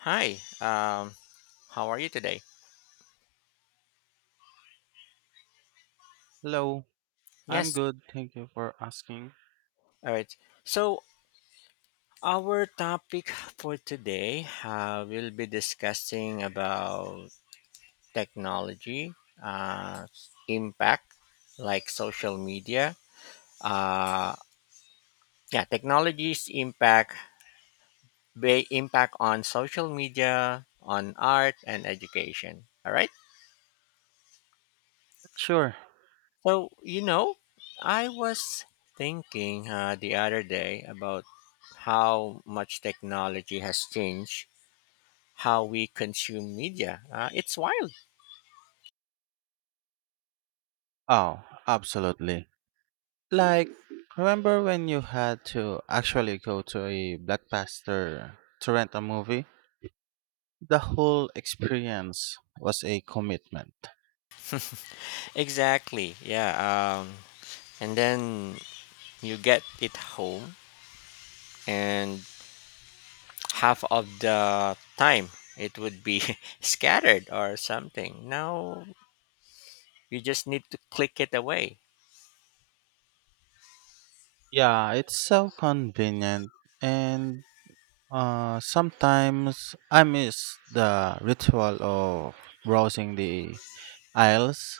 Hi, um, how are you today? Hello, I'm Yes, good. Thank you for asking. all right. So our topic for today, will be discussing about technology, uh, impact, like social media. Uh, yeah, technology's impact, impact on social media, on art and education. All right. Sure. So, I was thinking the other day about how much technology has changed how we consume media. It's wild. Oh, absolutely. Like, remember when you had to actually go to a blockbuster to rent a movie? The whole experience was a commitment. Exactly. Yeah. And then you get it home, and half of the time it would be scattered or something. Now you just need to click it away. Yeah, it's so convenient, and sometimes I miss the ritual of browsing the aisles,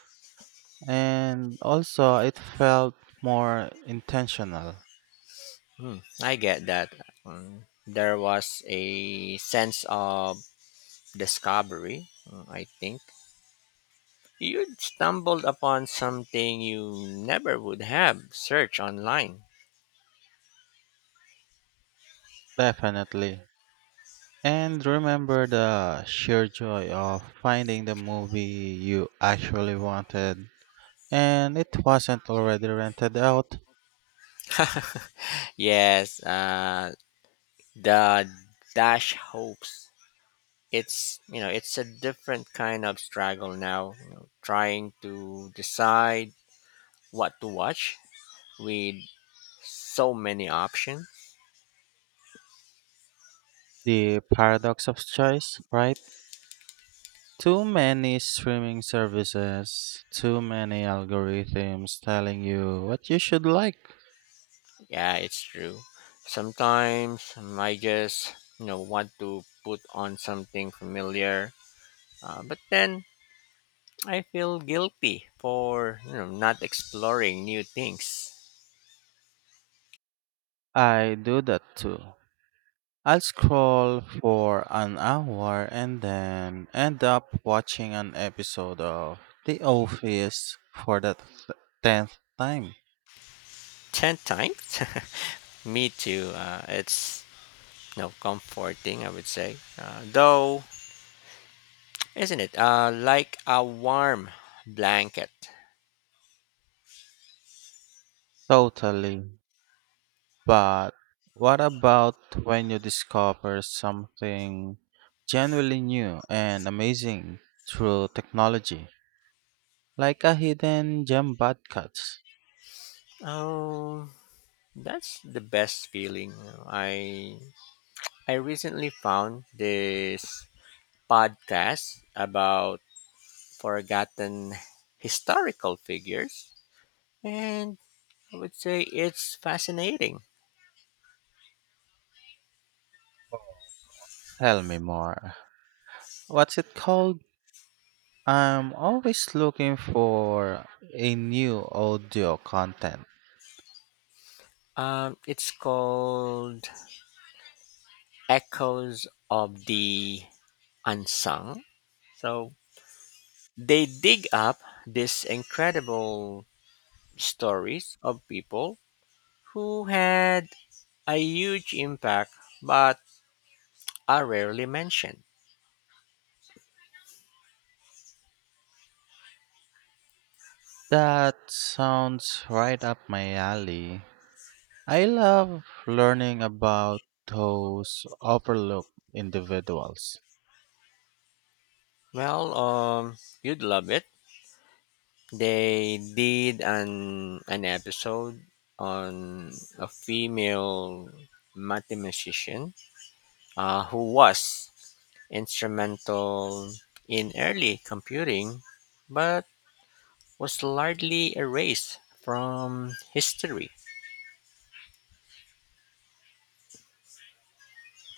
and also it felt more intentional. Hmm, I get that. There was a sense of discovery, I think, you'd stumbled upon something you never would have searched online. Definitely. And remember the sheer joy of finding the movie you actually wanted and it wasn't already rented out. Yes, the dash hopes. It's you know it's a different kind of struggle now. You know, trying to decide what to watch with so many options. The paradox of choice, right? Too many streaming services, too many algorithms telling you what you should like. Yeah, it's true. Sometimes I just want to put on something familiar, but then I feel guilty for not exploring new things. I do that too. I'll scroll for an hour and then end up watching an episode of The Office for the tenth time. Ten times, me too. It's no comforting, I would say. Though, isn't it? Like a warm blanket. Totally. But what about when you discover something genuinely new and amazing through technology, like a hidden gem podcast? Oh, that's the best feeling. I I recently found this podcast about forgotten historical figures, and I would say it's fascinating. Tell me more. What's it called? I'm always looking for a new audio content. It's called Echoes of the Unsung. So they dig up these incredible stories of people who had a huge impact but are rarely mentioned. That sounds right up my alley. I love learning about those overlooked individuals. Well, you'd love it. They did an episode on a female mathematician who was instrumental in early computing but was largely erased from history.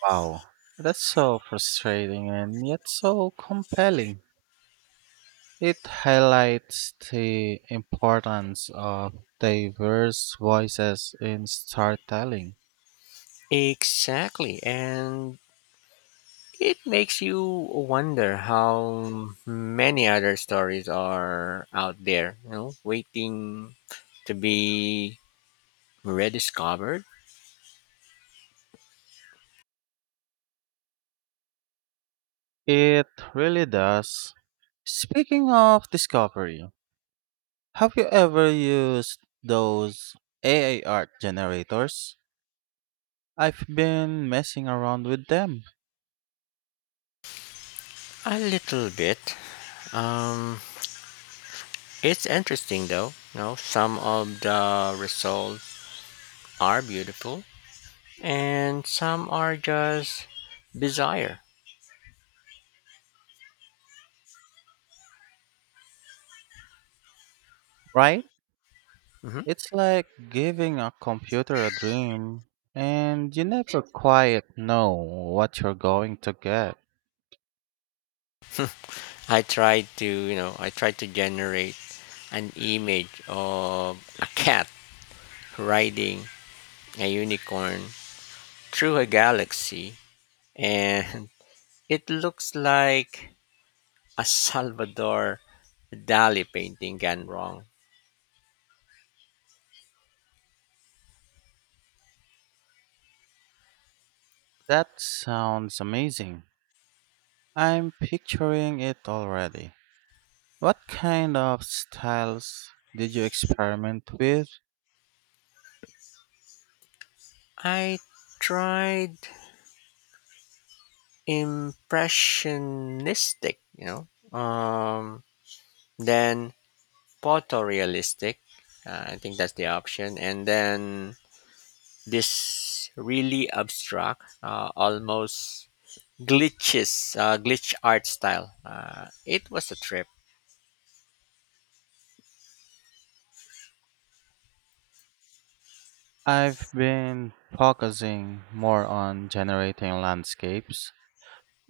Wow, that's so frustrating and yet so compelling. It highlights the importance of diverse voices in storytelling. Exactly, and it makes you wonder how many other stories are out there, waiting to be rediscovered It really does. Speaking of discovery, have you ever used those AI art generators? I've been messing around with them, a little bit. Um, it's interesting though, some of the results are beautiful and some are just desire. right? Mhm. It's like giving a computer a dream, and you never quite know what you're going to get. I tried to generate an image of a cat riding a unicorn through a galaxy, and it looks like a Salvador Dali painting gone wrong. That sounds amazing. I'm picturing it already. What kind of styles did you experiment with? I tried impressionistic, um, then photorealistic. I think that's the option. And then this really abstract, almost glitch art style. It was a trip. I've been focusing more on generating landscapes.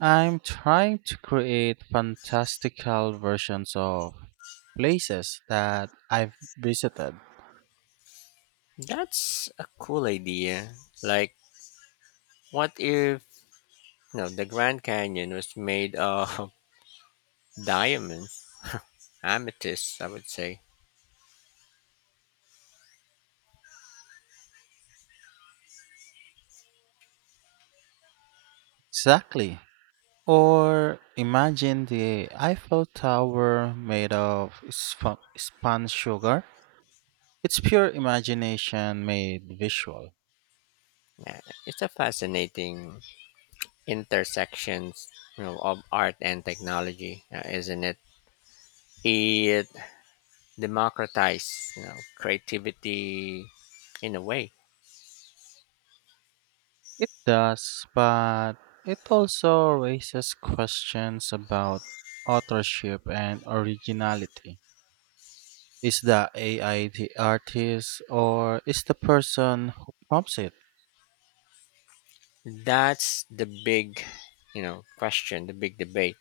I'm trying to create fantastical versions of places that I've visited. That's a cool idea. Like, what if the Grand Canyon was made of diamonds, amethyst? I would say. Exactly. Or imagine the Eiffel Tower made of spun sugar. It's pure imagination made visual. Yeah, it's a fascinating intersections of art and technology, isn't it? It democratize creativity in a way. It does, but it also raises questions about authorship and originality. Is the AI the artist or is the person who prompts it? That's the big question, the big debate.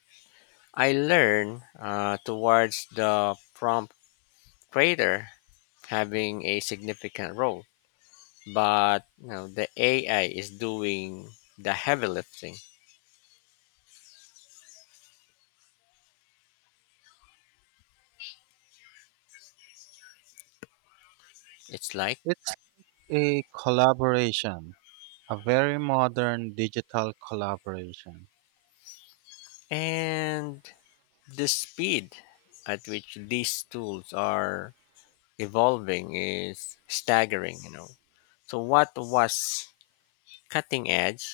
I learn towards the prompt creator having a significant role, but the AI is doing the heavy lifting. It's like. It's a collaboration. A very modern digital collaboration. And the speed at which these tools are evolving is staggering, you know, so what was cutting edge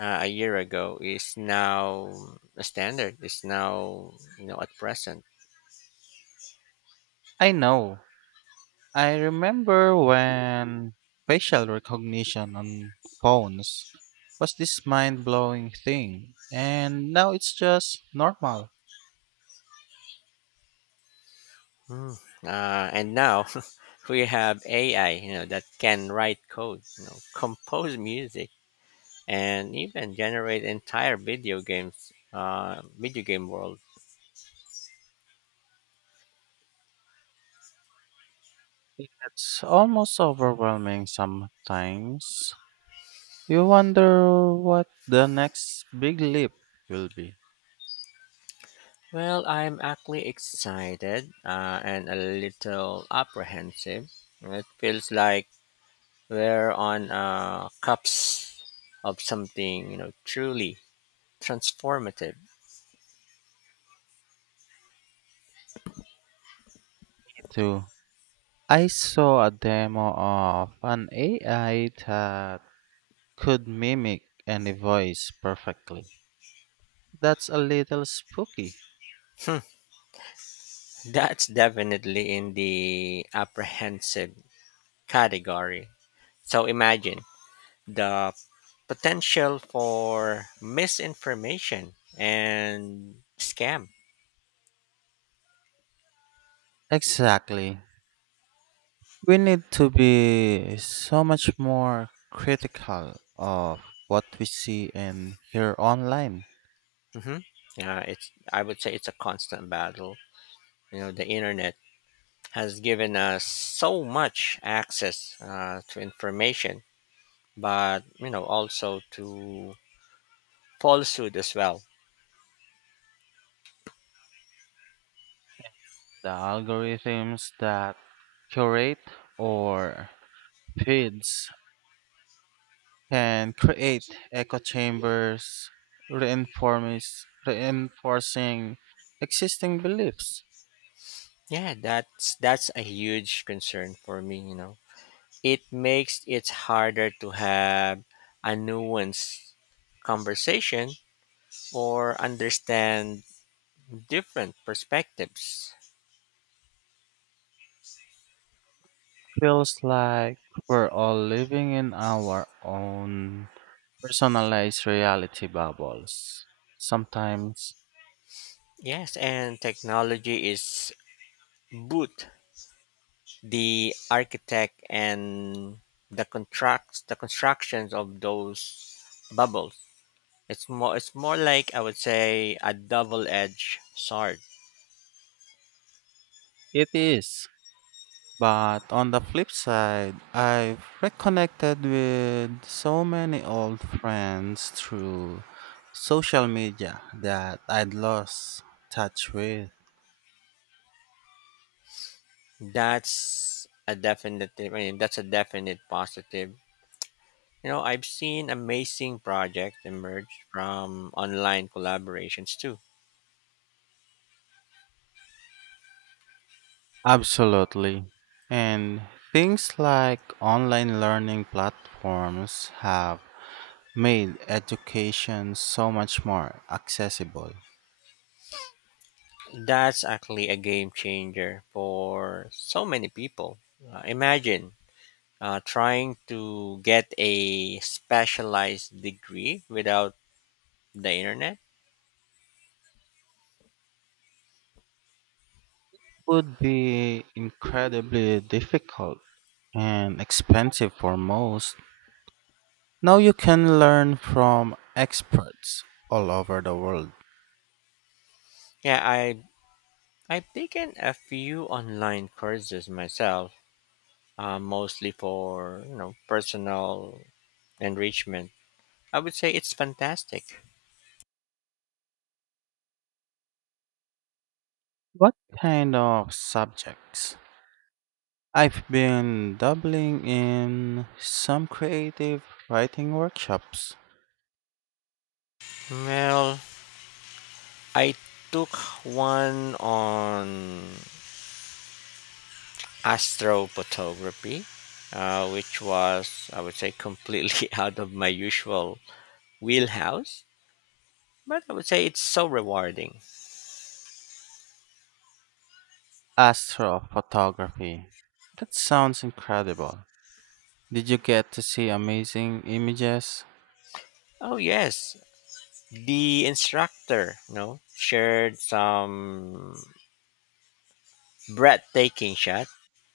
a year ago is now a standard, is now, at present. I know. I remember when facial recognition on phones was this mind blowing thing, and now it's just normal. Hmm. And now we have AI, that can write code, compose music and even generate entire video games, video game world. It's almost overwhelming sometimes. You wonder what the next big leap will be. Well, I'm actually excited and a little apprehensive. It feels like we're on cups of something, truly transformative. Too. I saw a demo of an AI that could mimic any voice perfectly. That's a little spooky. Hmm, that's definitely in the apprehensive category. So imagine the potential for misinformation and scam. Exactly. We need to be so much more critical of what we see and hear online. Hmm. It's I would say it's a constant battle. You know, the internet has given us so much access to information, but also to falsehood as well. The algorithms that curate or feeds can create echo chambers reinforcing existing beliefs. Yeah, that's a huge concern for me. You know. It makes it harder to have a nuanced conversation or understand different perspectives. Feels like we're all living in our own personalized reality bubbles. Sometimes Yes, and technology is both the architect and the contracts, the constructions of those bubbles. It's more like I would say a double-edged sword. it is, but on the flip side, I've reconnected with so many old friends through social media that I'd lost touch with. That's a definite. I mean, that's a definite positive. You know, I've seen amazing projects emerge from online collaborations too. Absolutely. And things like online learning platforms have made education so much more accessible. That's actually a game changer for so many people. Imagine trying to get a specialized degree without the internet. Would be incredibly difficult and expensive for most. Now you can learn from experts all over the world. Yeah, I've taken a few online courses myself, mostly for personal enrichment. I would say it's fantastic. What kind of subjects? I've been dabbling in some creative writing workshops. Well, I took one on astrophotography, which was, I would say, completely out of my usual wheelhouse, but I would say it's so rewarding. Astrophotography. That sounds incredible. Did you get to see amazing images? Oh, yes, the instructor, shared some breathtaking shot,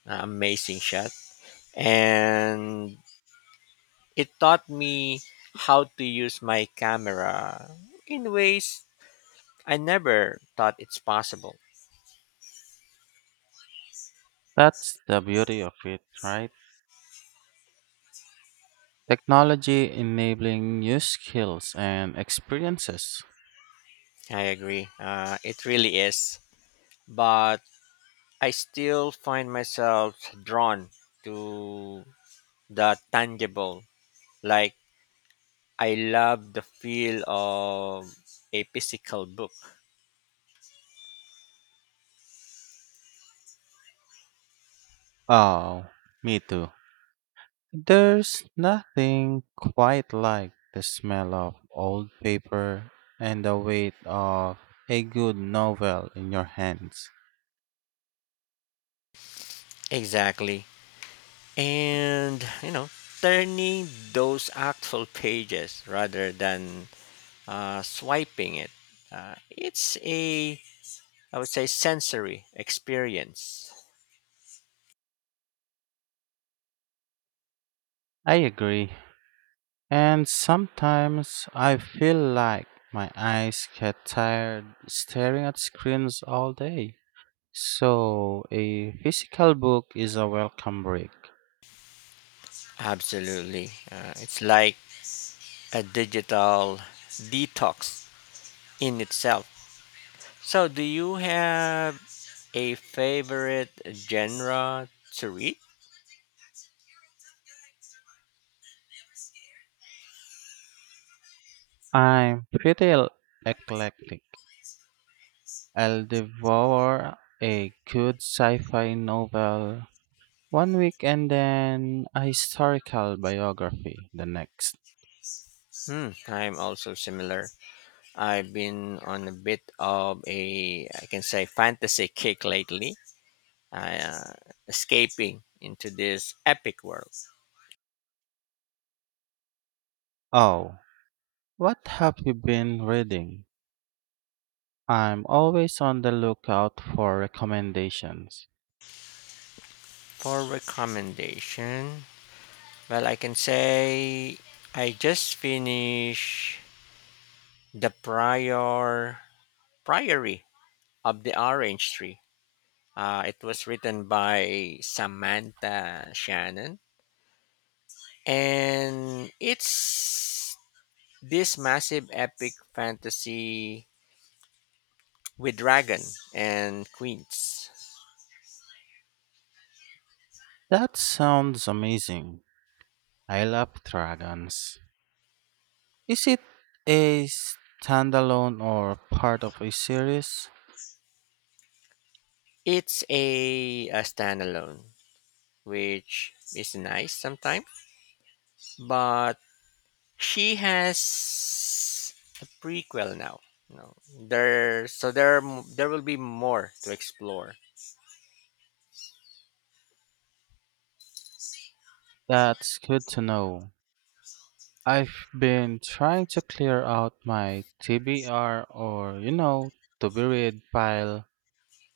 amazing shot, and it taught me how to use my camera in ways I never thought it's possible. That's the beauty of it, right? Technology enabling new skills and experiences. I agree. It really is. But I still find myself drawn to the tangible. Like, I love the feel of a physical book. Oh, me too. There's nothing quite like the smell of old paper and the weight of a good novel in your hands. Exactly. And turning those actual pages rather than swiping it. It's a, I would say, sensory experience. I agree. And sometimes I feel like my eyes get tired staring at screens all day. So a physical book is a welcome break. Absolutely. It's like a digital detox in itself. So, do you have a favorite genre to read? I'm pretty eclectic. I'll devour a good sci fi novel one week and then a historical biography the next. Hmm, I'm also similar. I've been on a bit of a, I can say, fantasy kick lately, uh, escaping into this epic world. Oh, what have you been reading? I'm always on the lookout for recommendations. For recommendation, well, I can say I just finished The Prior Priory of the Orange Tree. It was written by Samantha Shannon. And it's this massive epic fantasy with dragon and queens. That sounds amazing. I love dragons. Is it a standalone or part of a series? It's a standalone, which is nice sometimes, but she has a prequel now. No, there, so there, there will be more to explore. That's good to know. I've been trying to clear out my TBR or, you know, to be read pile,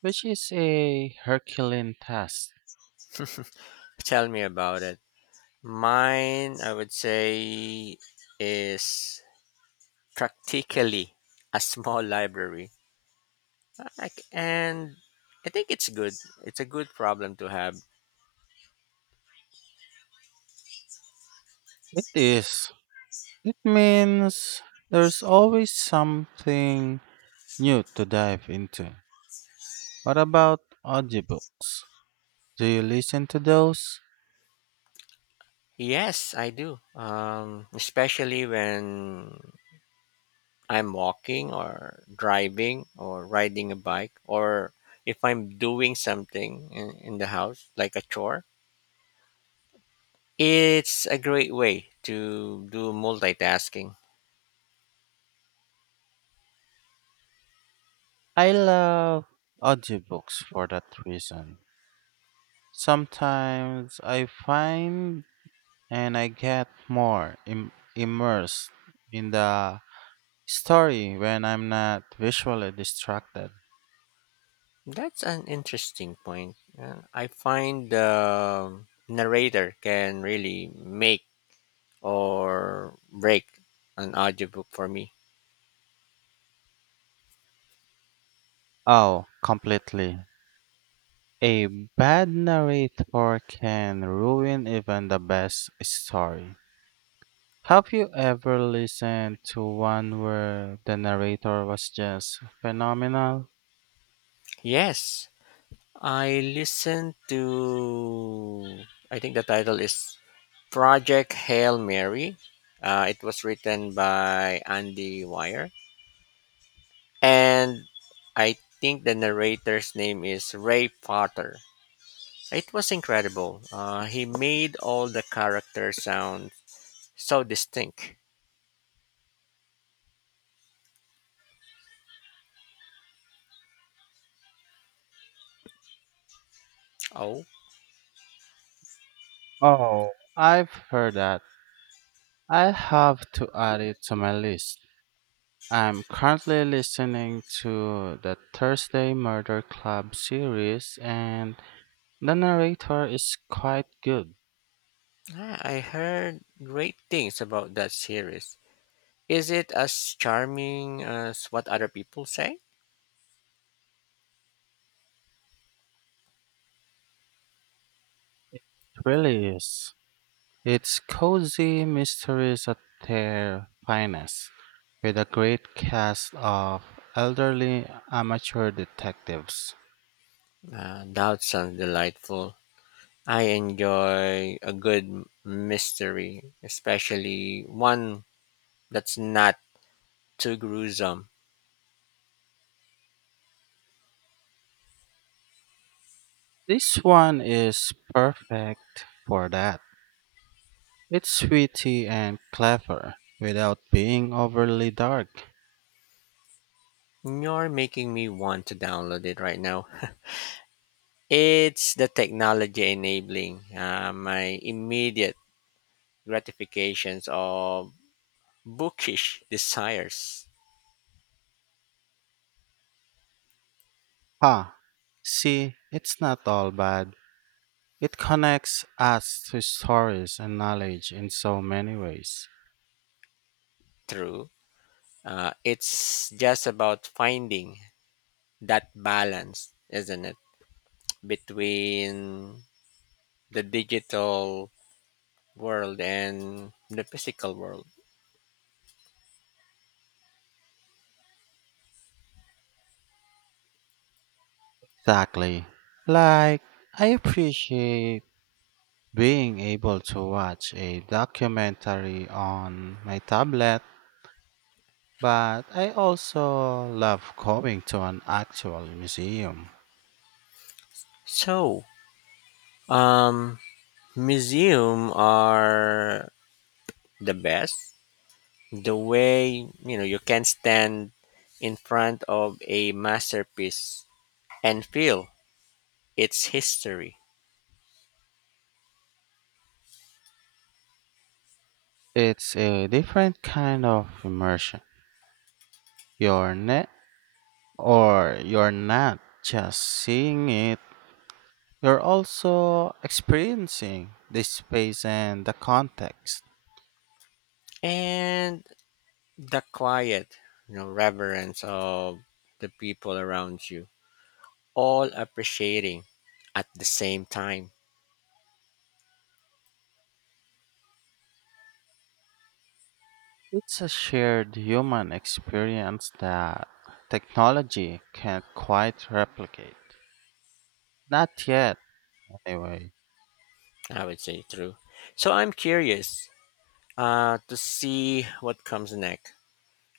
which is a Herculean task. Tell me about it. Mine, I would say, is practically a small library. Like, and I think it's good. It's a good problem to have. It is. It means there's always something new to dive into. What about audiobooks? Do you listen to those? Yes, I do. Especially when I'm walking or driving or riding a bike or if I'm doing something in the house, like a chore. It's a great way to do multitasking. I love audiobooks for that reason. Sometimes I find and I get more immersed in the story when I'm not visually distracted. That's an interesting point. I find the narrator can really make or break an audiobook for me. Oh, completely. A bad narrator can ruin even the best story. Have you ever listened to one where the narrator was just phenomenal? Yes, I listened to, I think the title is Project Hail Mary. It was written by Andy Weir. And I think the narrator's name is Ray Potter. It was incredible. He made all the characters sound so distinct. Oh. Oh, I've heard that. I have to add it to my list. I'm currently listening to the Thursday Murder Club series, and the narrator is quite good. Ah, I heard great things about that series. Is it as charming as what other people say? Really is. It's cozy mysteries at their finest, with a great cast of elderly amateur detectives. That sounds delightful. I enjoy a good mystery, especially one that's not too gruesome. This one is perfect for that. It's witty and clever, without being overly dark. You're making me want to download it right now. It's the technology enabling my immediate gratifications of bookish desires. Ha! See, it's not all bad. It connects us to stories and knowledge in so many ways. Through. It's just about finding that balance, isn't it, between the digital world and the physical world. Exactly. Like, I appreciate being able to watch a documentary on my tablet, but I also love going to an actual museum. So, um, museum are the best. The way you can stand in front of a masterpiece and feel its history. It's a different kind of immersion. You're not, or you're not just seeing it, you're also experiencing the space and the context. And the quiet reverence of the people around you all appreciating at the same time. It's a shared human experience that technology can't quite replicate. Not yet, anyway. I would say true. So I'm curious to see what comes next.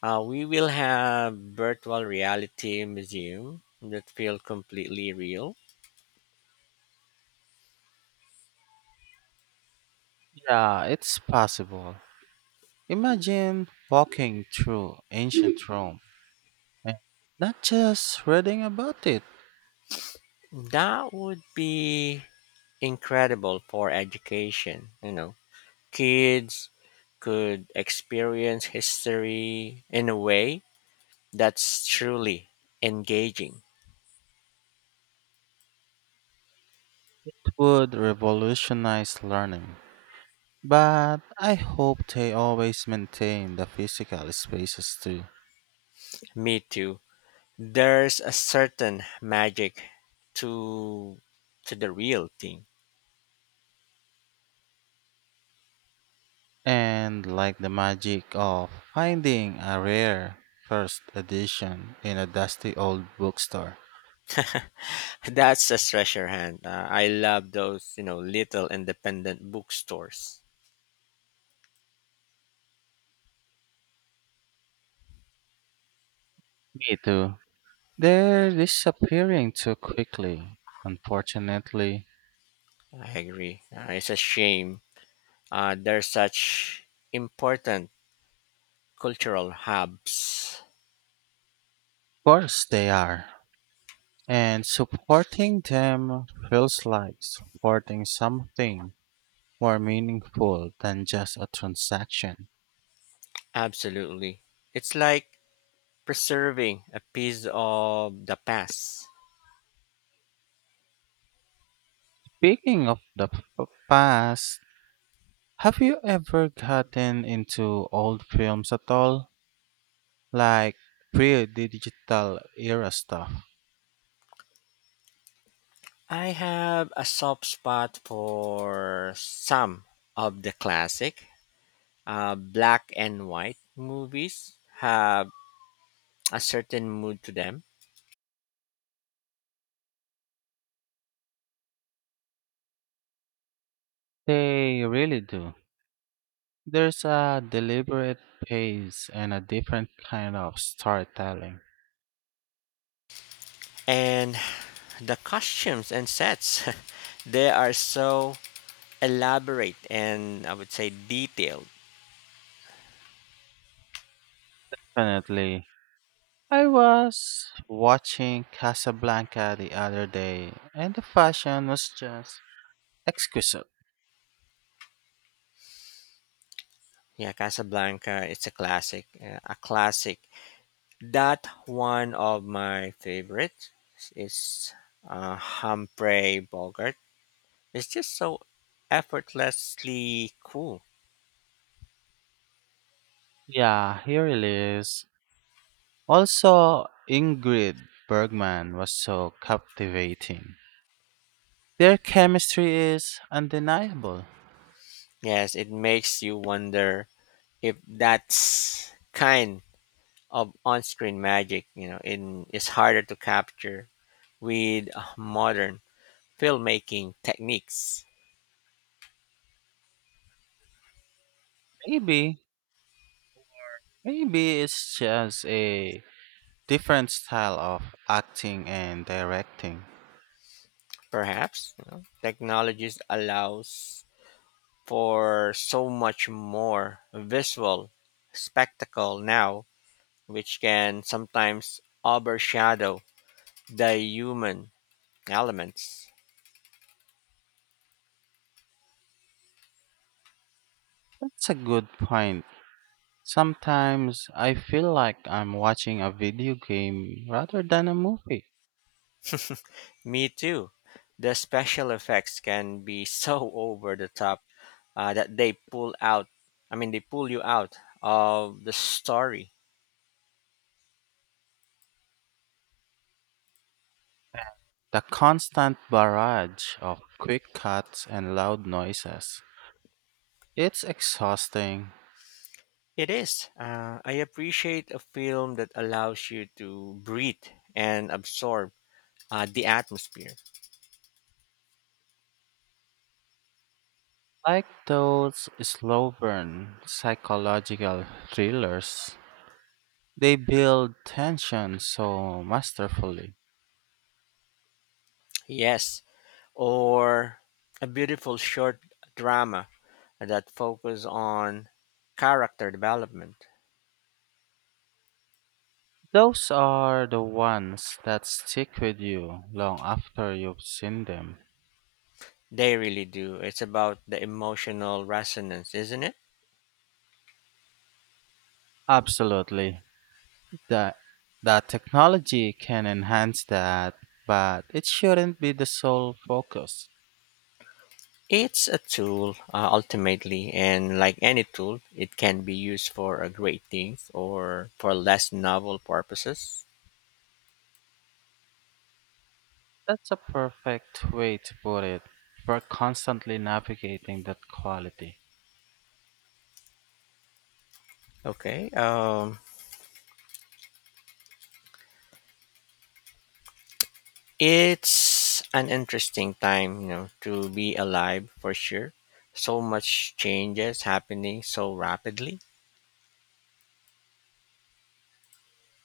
We will have virtual reality museum that feel completely real. Yeah, it's possible. Imagine walking through ancient Rome and not just reading about it That would be incredible for education, kids could experience history in a way that's truly engaging. would revolutionize learning. But I hope they always maintain the physical spaces too. Me too. There's a certain magic to to the real thing. And like the magic of finding a rare first edition in a dusty old bookstore. That's a treasure hunt. I love those, you know, little independent bookstores. Me too. They're disappearing too quickly, unfortunately. I agree. It's a shame. They're such important cultural hubs. Of course they are. And supporting them feels like supporting something more meaningful than just a transaction. Absolutely. It's like preserving a piece of the past. Speaking of the past, have you ever gotten into old films at all? Like pre digital era stuff? I have a soft spot for some of the classic black and white movies have a certain mood to them. They really do. There's a deliberate pace and a different kind of storytelling. And the costumes and sets they are so elaborate and I would say detailed. Definitely. I was watching Casablanca the other day, and the fashion was just exquisite. Yeah, Casablanca it's a classic, a classic. That one of my favorites is Humphrey Bogart. It's just so effortlessly cool. Yeah, here it is. Also, Ingrid Bergman was so captivating. Their chemistry is undeniable. Yes, it makes you wonder if that's kind of on-screen magic, in is harder to capture with modern filmmaking techniques. Maybe, maybe it's just a different style of acting and directing. Perhaps technologies allows for so much more visual spectacle now, which can sometimes overshadow the human elements. That's a good point. Sometimes I feel like I'm watching a video game rather than a movie. Me too. The special effects can be so over the top that I mean, they pull you out of the story. The constant barrage of quick cuts and loud noises. It's exhausting. It is. I appreciate a film that allows you to breathe and absorb the atmosphere. Like those slow burn psychological thrillers, they build tension so masterfully. Yes. Or a beautiful short drama that focus on character development. Those are the ones that stick with you long after you've seen them. They really do. It's about the emotional resonance, isn't it? Absolutely. The, the technology can enhance that, but it shouldn't be the sole focus. It's a tool, ultimately, and like any tool, it can be used for a great things or for less novel purposes. That's a perfect way to put it. We're constantly navigating that quality. Okay. It's an interesting time, to be alive for sure. So much changes happening so rapidly.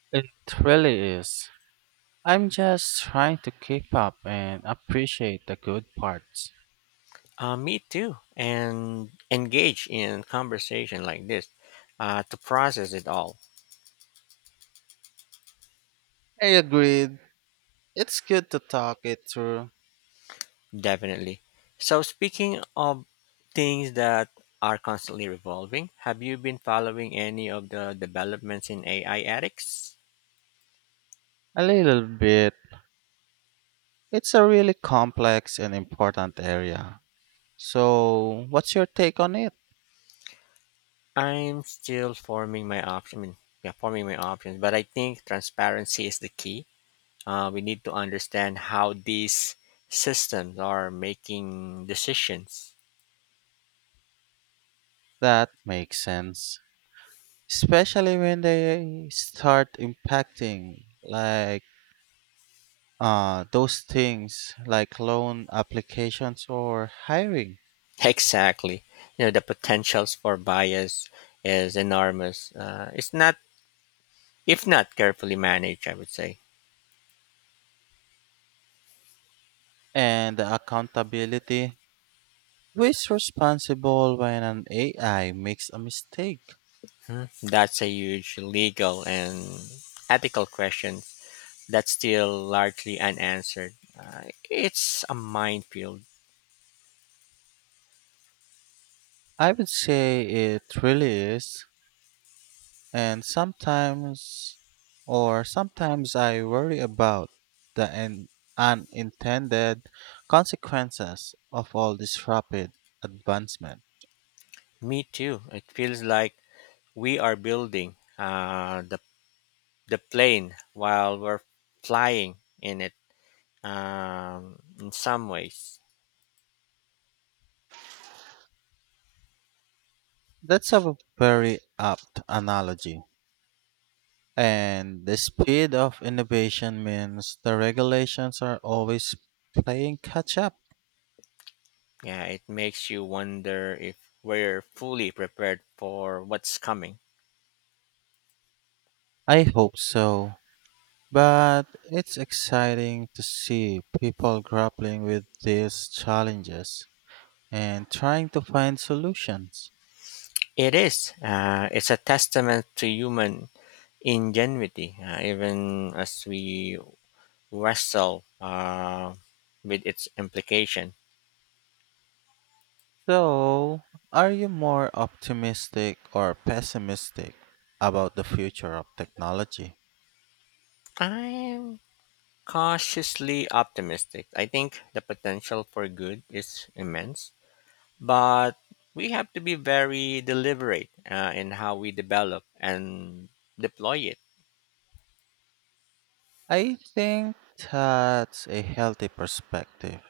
It really is. I'm just trying to keep up and appreciate the good parts. Me too. And engage in conversation like this to process it all. I agreed. It's good to talk it through Definitely. So, speaking of things that are constantly revolving, have you been following any of the developments in AI ethics? a little bit. It's a really complex and important area. So, what's your take on it? I'm still forming my option. I mean, Yeah, forming my options, but I think transparency is the key. We need to understand how these systems are making decisions. That makes sense. Especially when they start impacting, like those things like loan applications or hiring Exactly. You know, the potentials for bias is enormous. It's not, if not carefully managed, I would say. and the accountability. Who is responsible when an AI makes a mistake? Hmm, that's a huge legal and ethical question that's still largely unanswered. It's a minefield. I would say it really is. And sometimes I worry about the unintended consequences of all this rapid advancement. Me too. It feels like we are building the plane while we're flying in it in some ways. That's a very apt analogy. And the speed of innovation means the regulations are always playing catch up. Yeah, it makes you wonder if we're fully prepared for what's coming. I hope so. But it's exciting to see people grappling with these challenges and trying to find solutions. It is. It's a testament to human ingenuity, even as we wrestle with its implication. So, are you more optimistic or pessimistic about the future of technology? I'm cautiously optimistic. I think the potential for good is immense, but we have to be very deliberate in how we develop and deploy it I think that's a healthy perspective.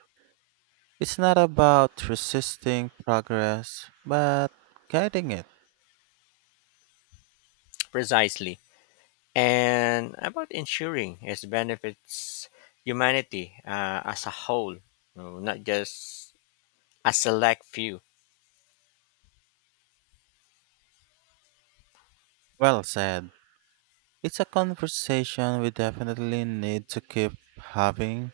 It's not about resisting progress, but guiding it. precisely. And about ensuring its benefits humanity as a whole, not just a select few. Well said. It's a conversation we definitely need to keep having.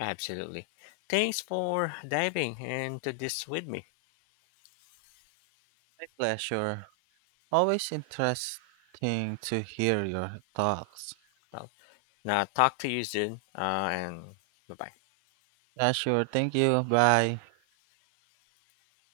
Absolutely. Thanks for diving into this with me. My pleasure. Always interesting to hear your thoughts. Well, now talk to you soon, and bye bye. Yeah, sure. Thank you. Bye.